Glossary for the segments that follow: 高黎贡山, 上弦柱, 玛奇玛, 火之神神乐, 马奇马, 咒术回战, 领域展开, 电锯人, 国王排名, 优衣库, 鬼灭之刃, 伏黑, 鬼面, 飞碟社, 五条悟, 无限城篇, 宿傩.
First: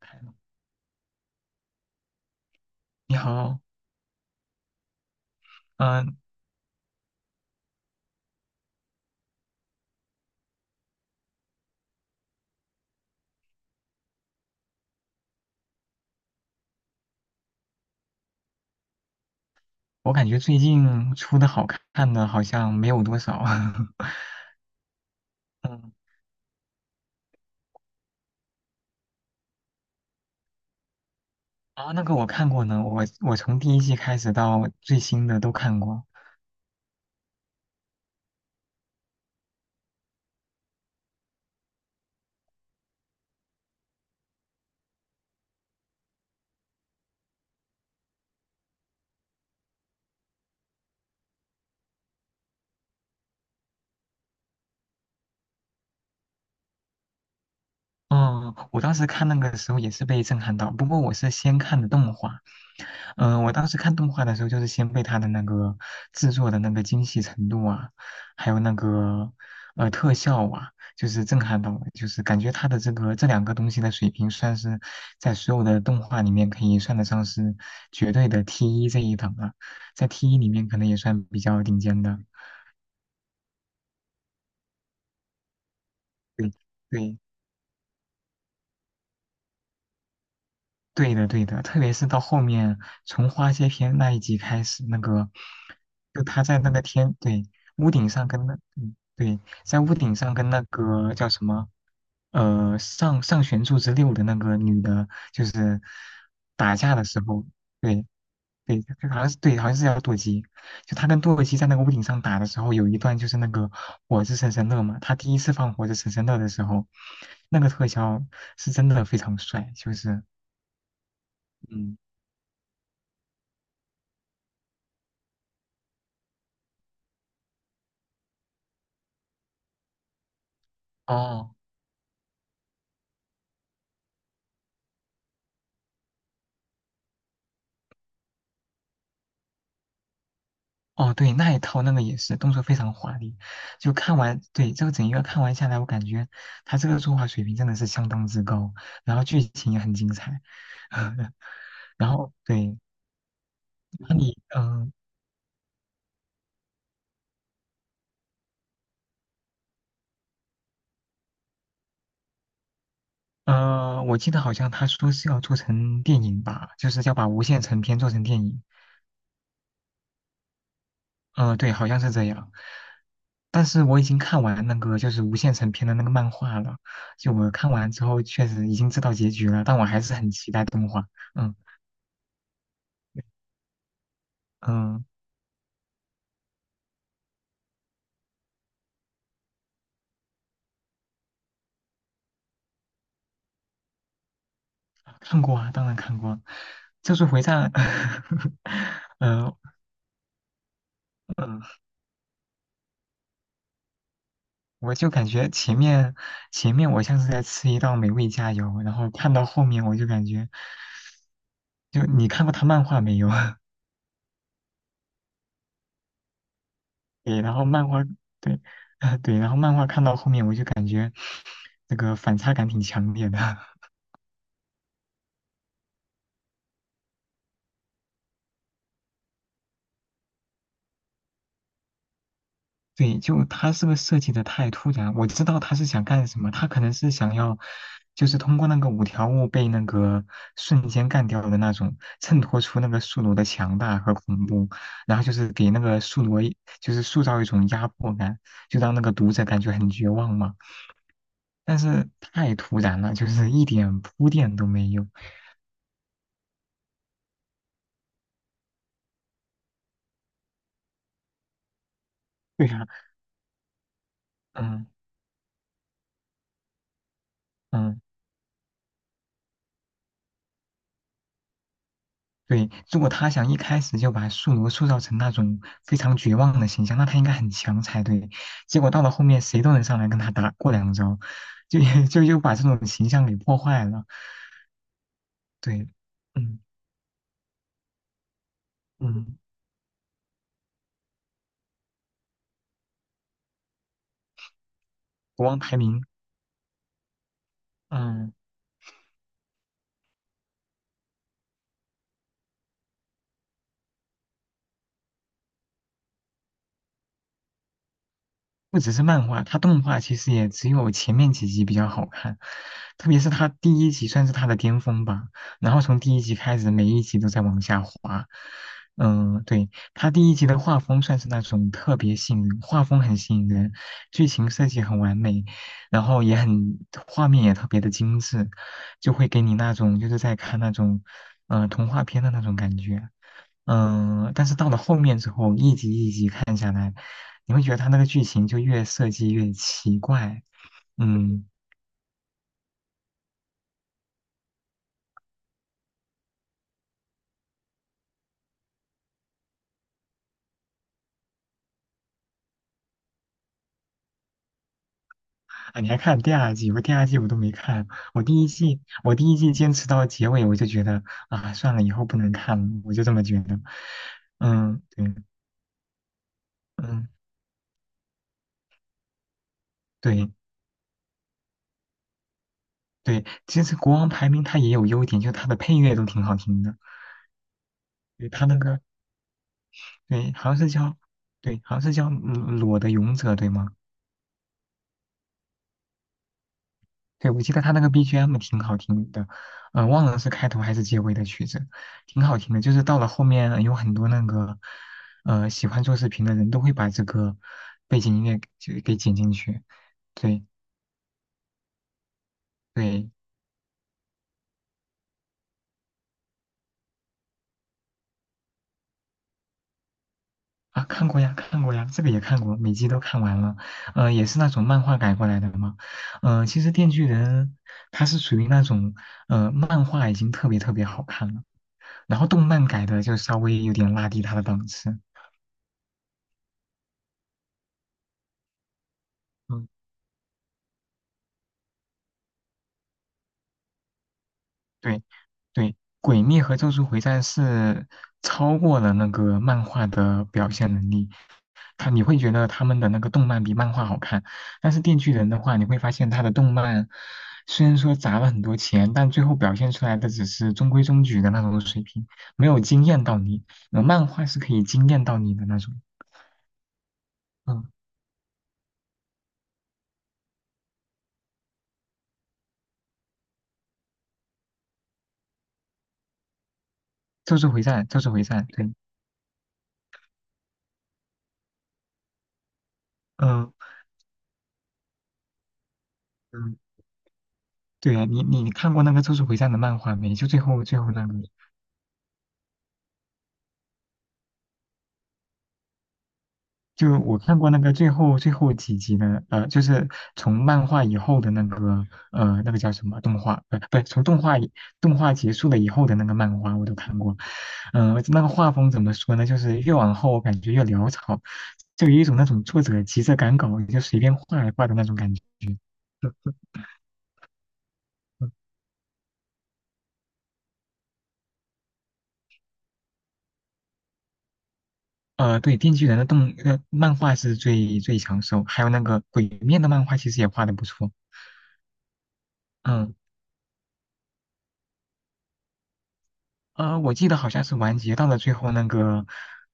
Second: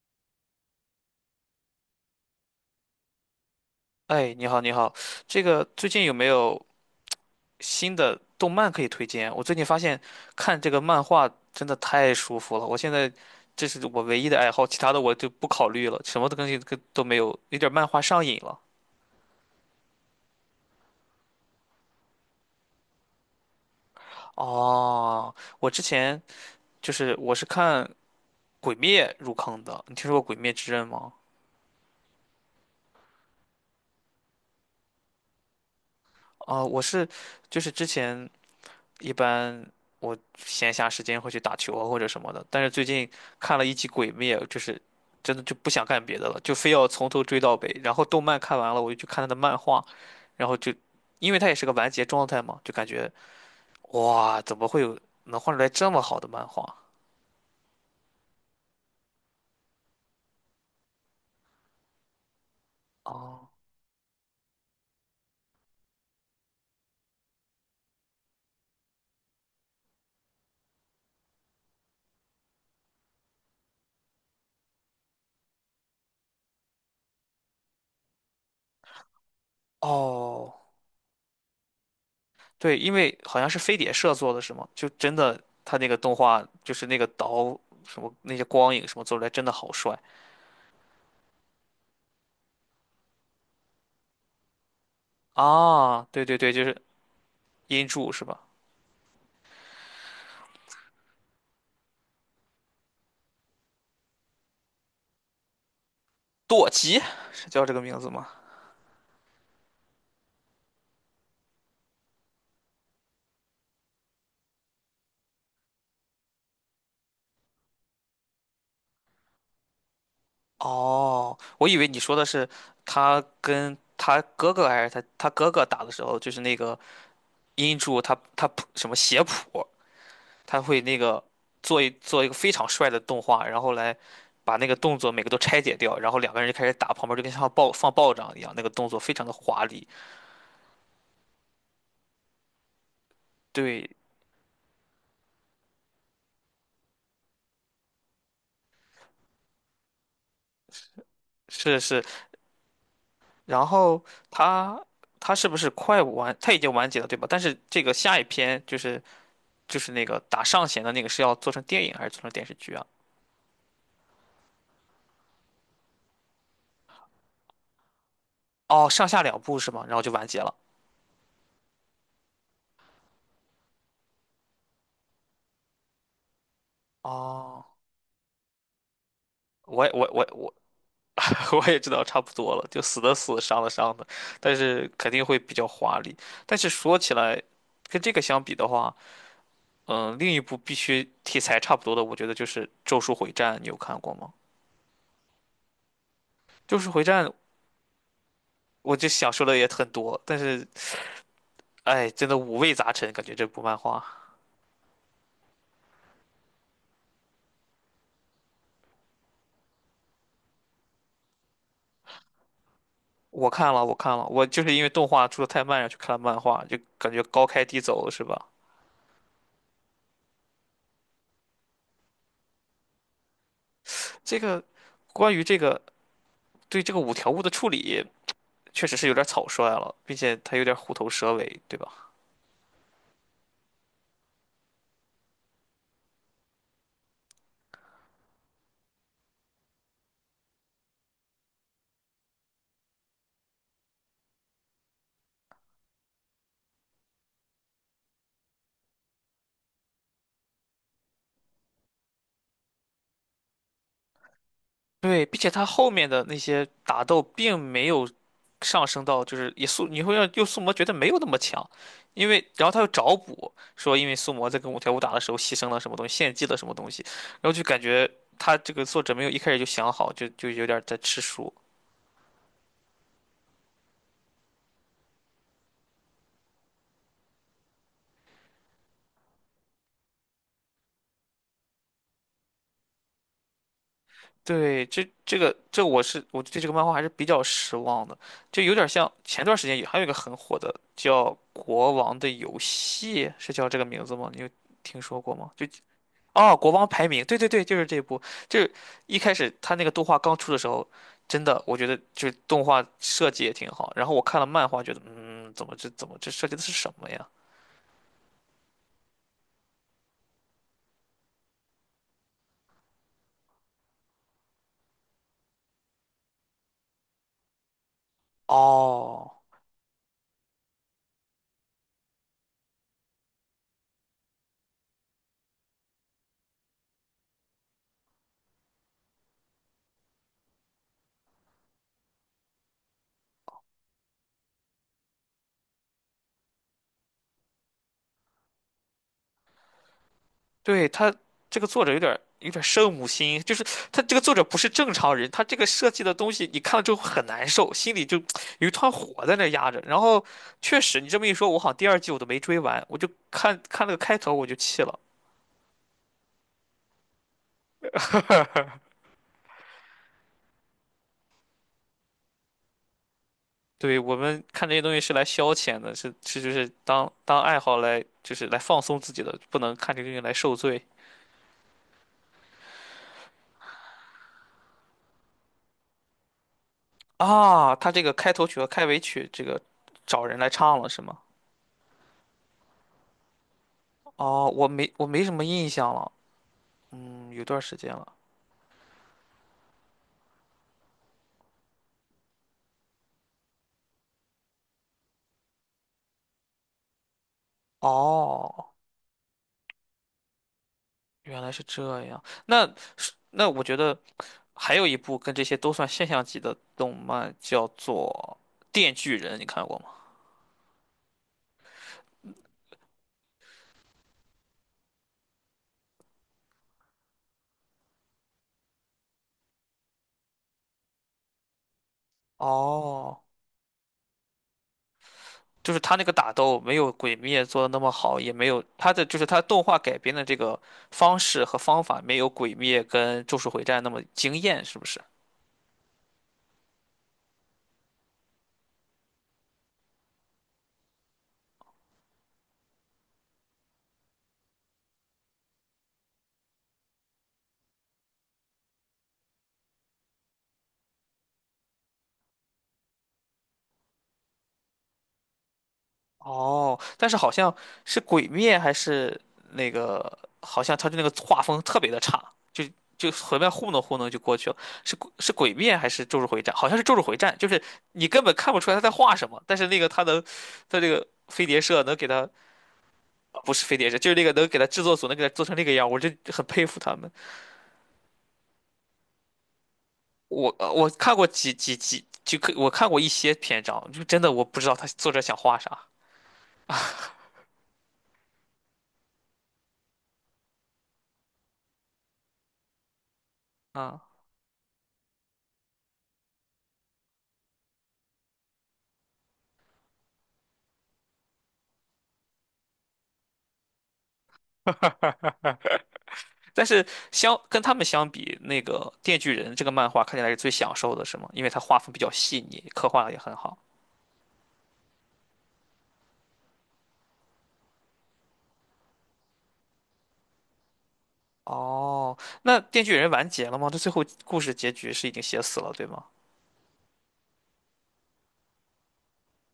看了你好。哎，你好，你好，这个最近有嗯、没有新的动漫可以推荐？我最近发现看这个漫画真的太舒服了，我现在这是我唯一的爱好，其他的我就不考虑了，什么东西都没有，有点漫画上瘾了。我感觉最近出的好看的好像没有多少，哦，我之嗯。前就是我是看《鬼灭》入坑的，你听说过《鬼灭之刃》吗？啊，那个我看过呢，我从第一季开始到最新的都看过。啊、我是就是之前一般我闲暇时间会去打球啊或者什么的，但是最近看了一集《鬼灭》，就是真的就不想干别的了，就非要从头追到尾。然后动漫看完了，我就去看他的漫画，然后就因为它也是个完结状态嘛，就感觉哇，怎么会有能画出来这么好的漫画？嗯，我当时看那个时候也是被震撼到，不过我是先看的动画。哦我当时看动画的时候，就是先被它的那个制作的那个精细程度啊，还有那个特效啊，就是震撼到我，就是感觉它的这个这两个东西的水平，算是在所有的动画里面可以算得上是绝对的 T 一这一档了，在 T 一里哦，面可能也算比较顶尖的。对，因为好像是飞碟社做的是吗？就真的他那个动画对，就是那个对刀什么那些光影什么做出来真的好帅对的，对的，特别是到后面从花谢篇那一集开始，那个啊！就对对他对，在就那个是天，对，音屋顶柱是上吧？跟那，嗯，对，在屋顶上跟那个叫什么，上上弦柱之六的那个女的，就是舵打架吉的时候，是叫这个名对字吗？对，就好像是对，好像是叫舵机，就他跟舵机在那个屋顶上打的时候，有一段就是那个火之神神乐嘛，他第一次放火之神神乐的时候，那个特效是真的非常帅，就是哦，我以为嗯。你说的是他跟他哥哥还是他哥哥打的时候，就是那个音柱他谱什么写谱，他会那个哦。做一个非常帅的动画，然后来把那个动作每个都拆解掉，然后两个人就开始打，旁边就跟像爆仗一样，那个动作非常的华丽。哦，对，那一套那个也是动作非常华丽，就对，看完，对，这个整一个看完下来，我感觉他这个作画水平真的是相当之高，然后剧情也很精彩。是是，然后对，然后那你他嗯。他是不是快完？他已经完结了对吧？但是这个下一篇就是那个打上弦的那个是要做成电影还是做成电视剧啊？呃，我记得好像他说是要做成电影吧，就是要把无限城篇做成电影。哦，上下两部是吗？然后就完结了。呃，对，好像是这样，但是我已经看完那个就是无限城篇的那个漫画了，就我哦，看完之后确实已经知道结局了，但我我也还我是我很期我 待动画。嗯。 我也知道差不多了，就死的死，伤的伤的，但是嗯。肯定会比较华丽。但是说起来，跟这个相比的话，另一部必须题材差不多的，我觉得就是《咒术回战》，你有看过吗？看过啊，当然看过，《咒术回《咒战》术回战》我就想说的呃，也很多，但是嗯，哎，真的五味杂陈，感觉这部漫画。我就感觉前面我像是在吃一道美味佳肴，然后看到后面我就感觉，就你看过他漫画没有？我看了，我看了，我就是因为动画出的太慢，然后去看了漫画，就感觉 对，高然开后低漫画走是吧？对，对，然后漫画看到后面我就感觉那个反差感挺强烈的。这个关于这个对这个五条悟的处理，确实是有点草率了，并且他有点虎头蛇尾，对吧？对，就他这个设计的太突然，我知道他是想干什么，他可能是想要，就是通过那个五条悟被那个瞬间干掉的那种，衬托出那个宿傩的强大和恐怖，然后就是给那个宿傩一就是塑造一种压迫感，就让那个读者感觉很绝望嘛。但是太突然了，就是一点铺垫都没有。对，并 且他后面的那些打斗并没有上升到，就是也宿，你会让又宿魔觉得没有那么强，因为然为后他又啥？找补说，因为宿魔在跟五嗯。条悟打的时候牺牲了什么东西，献祭了什么东西，然后就感嗯。觉他这个作者没有一开始就想好，就有点在吃书。对，如果他想一开始就把宿傩塑造成那种非常绝望的形象，那他应该很强才对。结果到了后面，谁都能上来跟他打过两招，就 就又把这种形象给破坏了。对，这个这对，我是我嗯对这个漫画还是比较失望的，就有点像嗯，前段时间也还有一个很火的叫《国王的游戏》，是叫这个名字吗？你有听说过国吗？王排名。哦，《国王排名》，对对对，就是这部，嗯。就是一开始他那个动画刚出的时候，真的我觉得就是动画设计也挺好，然后我看了漫画，觉得嗯，怎么这设计的是什么呀？不只是漫画，它动画其实也只有前面几集比较好看，特别是它第一集算是它的巅峰吧。然后从第一集开始，每一集都在往下滑。哦。嗯，对，它第一集的画风算是那种特别吸引人，画风很吸引人，剧情设计很完美，然后也很，画面也特别的精致，就会给你那种就是在看那种，童话片的那种感觉。但是到了后面之后，一集一集看下来。你会觉得他那个剧情就越设计越奇怪。对，他嗯。这个作者有点圣母心，就是他这个作者不是正常人，他这个设计的东西你看了之后很难受，心里就有一团火在那压着。然后确实，你这么一说，我好像第二季我都没追完，我就看看那个开头我就气了。啊，你还看第二季？我第二季我都没看，我第一季坚持到结尾，我就觉得啊，算了，以后不能看了，我就这么觉得。对，我们看这些嗯，东西是对，来消遣的，是是就是嗯，当爱好来就是来放松自己的，不能看这个东西对。来受罪对，其实国王排名它也有优点，就它的配乐都挺好听的。啊。他这个对，开它头那曲和个开尾曲这个找对，人来好像是唱了叫是吗？对，好像是叫嗯裸的勇者，对吗？哦，我没什么印象了，对，我有记段得他时那个 间了。BGM 挺好听的，忘了是开头还是结尾的曲子，挺好听的。就是到了后面，有很多那个，喜欢做视频的人都会把这个背景音乐哦，给剪进去。对。原来是这样。那对是那我觉得还有一部跟这些都算现象级的动漫，叫做《电锯人》，你看过吗？啊，看过呀，看过呀，这个也看过，每集都看完了。也是那种漫画改过来的嘛。其实《电锯人》它是属于那种，漫画已经特别好看了，然后动漫改的就哦，稍微有点拉低它的档次。就是他那个打斗没有《鬼灭》做的那么好，也没有他的就是他动嗯。画改编的这个方式和方法没有《鬼灭》跟《咒术回战》那么惊艳，是不是？对，对，《鬼灭》和《咒术回战》是超过了那个漫画的表现能力，他你会觉得他们的那个动漫比漫画好看，但是《电锯人》的话，你会发现他的动漫虽然说砸了很多钱，但最后表现出来的只是中规中矩的那种水平，没有惊艳到你。漫画是可以惊艳到你的那种。哦，但是好像嗯，是《鬼灭》还是那个，好像他的那个画风特别的差，就就随便糊弄糊弄就过去了。是《鬼灭》还是《咒术回战》？好像是《咒术回战》，《咒就术是回战》，《咒你术根回本战》看不出对。来他在画什么，但是那个他能，他这个飞碟社能给他，嗯不是飞碟社，就是那个能给他制作组能给他做成那个样，我就很嗯。佩服他们。对啊，你看过那个《咒术回战》的漫画没？就最我后呃最我后那看个。过几，就可我看过一些篇章，就真的我不知道他作者想画啥。就我看过那个最后几集的，就是从漫画以后的那个，呃，那个叫什么动画，不，不，从嗯动画结束了以后的那个漫画我都看过。那个画风怎么说呢？就是越往后我感觉越潦草，就有一种那种作者急着赶稿就随便画一画的那种感觉。但是跟他们相比，那个《电锯人》这个漫画看起来是最享受的，是吗？因为它画风比较细腻，刻画的也很好。对，《电锯人》的漫画是最最抢手，还有那个《鬼面》的漫画其实也画的不错。哦，那《电锯嗯。人》完结了吗？这最后故事结局是已经写死了，对吗？我记得好像是完结到了最后，那个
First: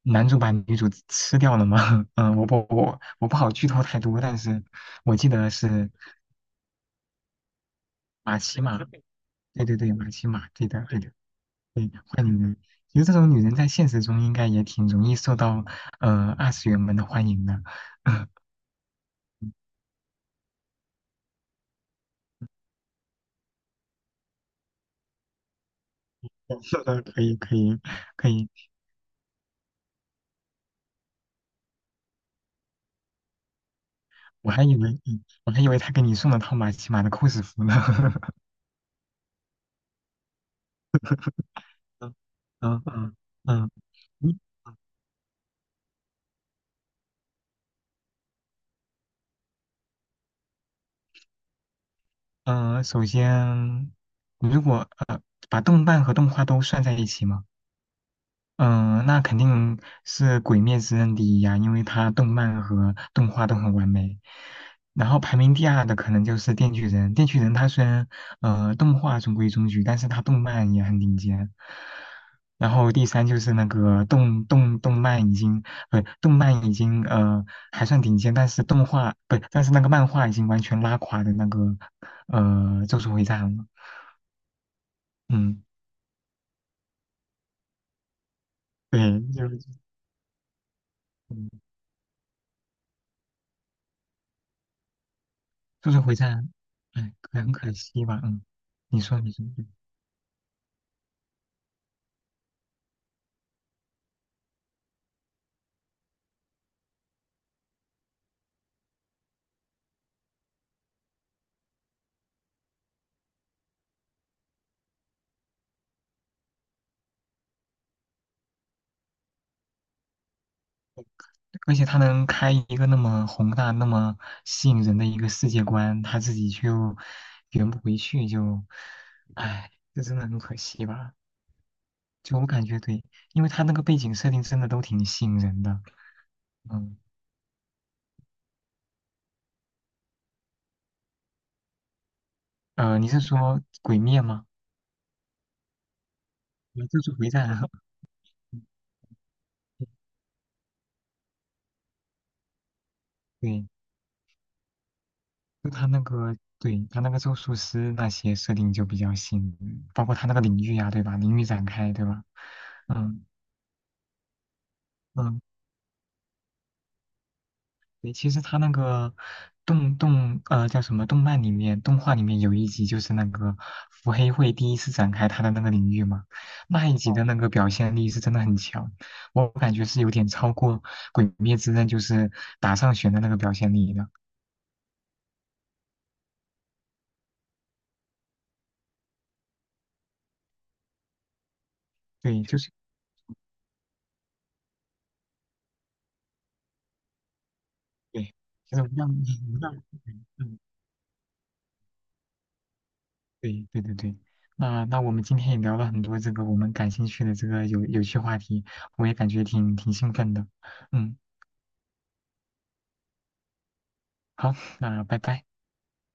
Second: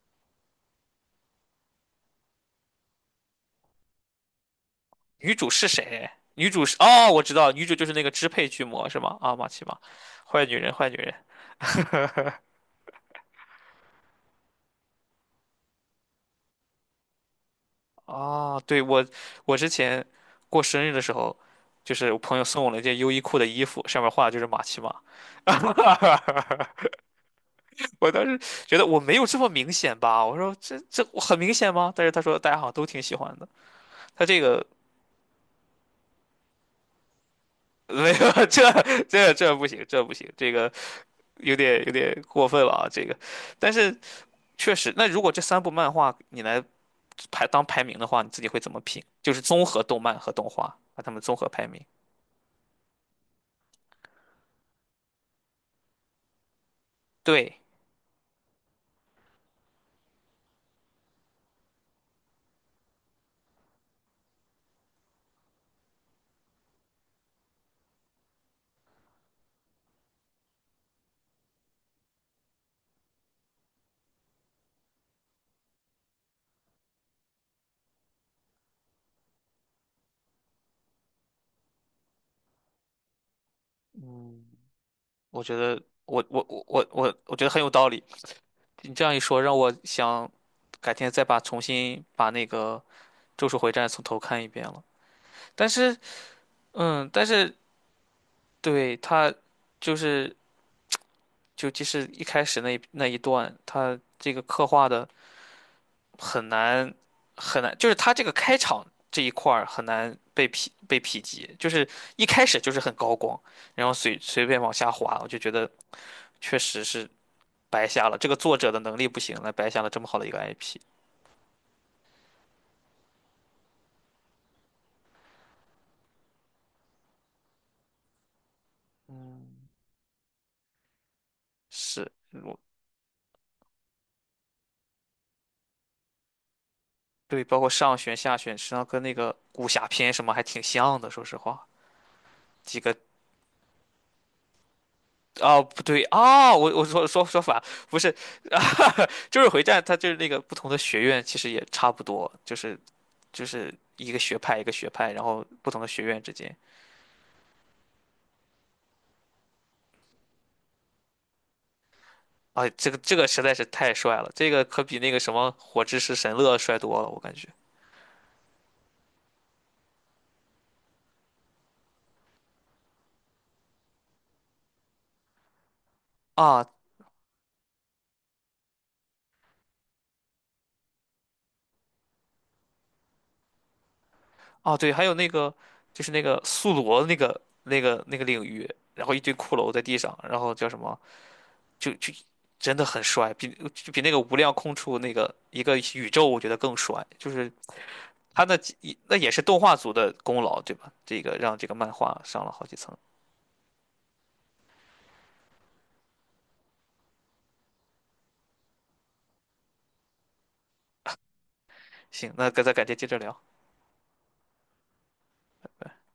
男主把女主吃掉了嘛。我不好剧透太多，但是我记女主得是是谁？女主是哦，我知道，女主就是那个支马配奇巨马，魔，是吗？对啊，玛奇玛，对对，马奇坏马，女对人，的坏女对的，人。对，坏女人。其实这种女人在现实中应该也挺容易受到二次元们的欢迎的。哦，对，我之前过生日的时候，就是我朋友送我了一件优衣库的衣服，上面画的就是玛奇玛。是的，可以可以我当可时以。觉得我没有这么明显吧，我说这我很明显吗？但是他说大家好像都挺喜欢的，他这我还个 以为我还以为他给你送了套马奇马的 cos 服呢。没 有，这不行，这不行，这个有点有嗯。点过分了嗯、啊，这嗯个。嗯，但是确实，那如果这三部漫画你来排名的话，你自己会怎么评？就是综合动漫和动画，把它们综合排名。首先，如果把动漫和动画都算在一起吗？对，嗯，那肯定是《鬼灭之刃》第一呀，因为它动漫和动画都很完美。然后排名第二的可能就是《电锯人》，《电锯人》它虽然动画中规中矩，但是它动漫也很顶尖。然后第三就是那个动漫已经不、动漫已经还算顶尖，但是动画不但是那个漫画已经完全拉垮的那个呃《咒术回战》了。嗯，我觉嗯，得我觉得很有道理。你对，这样一说，就让我想改天再把重嗯新把那个。咒术回战》从头看一遍了。但速是，速回战。嗯，哎，但很是可惜吧。嗯，对你说你他说，嗯就是就即使一开始那一段，他这个刻画的很难很难，就是他这个开场这一块儿很难被匹及，就是一开始就是很高光，然后随便往下滑，我就觉得确实是白瞎了。这个作者的能力不行了，白瞎了这么好的一个 IP。而且他能开一个那么宏大、那么吸引人的一个世界观，他自己就圆不回去，就，嗯，哎，这真的很可惜吧？是，就我感觉对，因为他那个背景设定真的都挺吸引人的。嗯。对，包括上旋、下旋，实际上跟那个武侠片什么还挺像的，说实话，几个你是说《鬼灭》吗？哦，不对啊，我啊，我就说是说回说战反，啊。不是，就是回战，它 就是那个不同的学院其实也差不多，就是就对，是一个学派一个学派，然后不就同他的那学院之个，间，对，他那个咒术师那些设定就比较新，包括他那个领域呀、对吧？领域展开，对吧？啊，这个这嗯。个实在是太帅了，这个可比那个什嗯，么火之石神乐帅多了，我感觉对，其实他那个动动呃叫什么动漫里面动画里面有一集就是那个伏黑会第一次展开他的那个领域嘛，啊那一集哦的那个表现力是真的很强，我感觉是有点超过《鬼灭之刃》就是打上弦的那个表现力的。啊对，还有那个就是那个宿罗那个领域，然后一堆骷髅在地上，然后叫什么就对，就是真的很帅，比那个无量空处那个一个宇宙我觉得更帅，就是。对，他那就是无一量 那也是 无动画量。组的功劳，嗯，对吧？这个让这个漫画上了好几层。对对对对，那那我们今天也聊了很多这个我们感兴趣的这个有有趣话题，我也感觉挺兴奋的。嗯，行，那咱改天接着聊。好，那拜拜。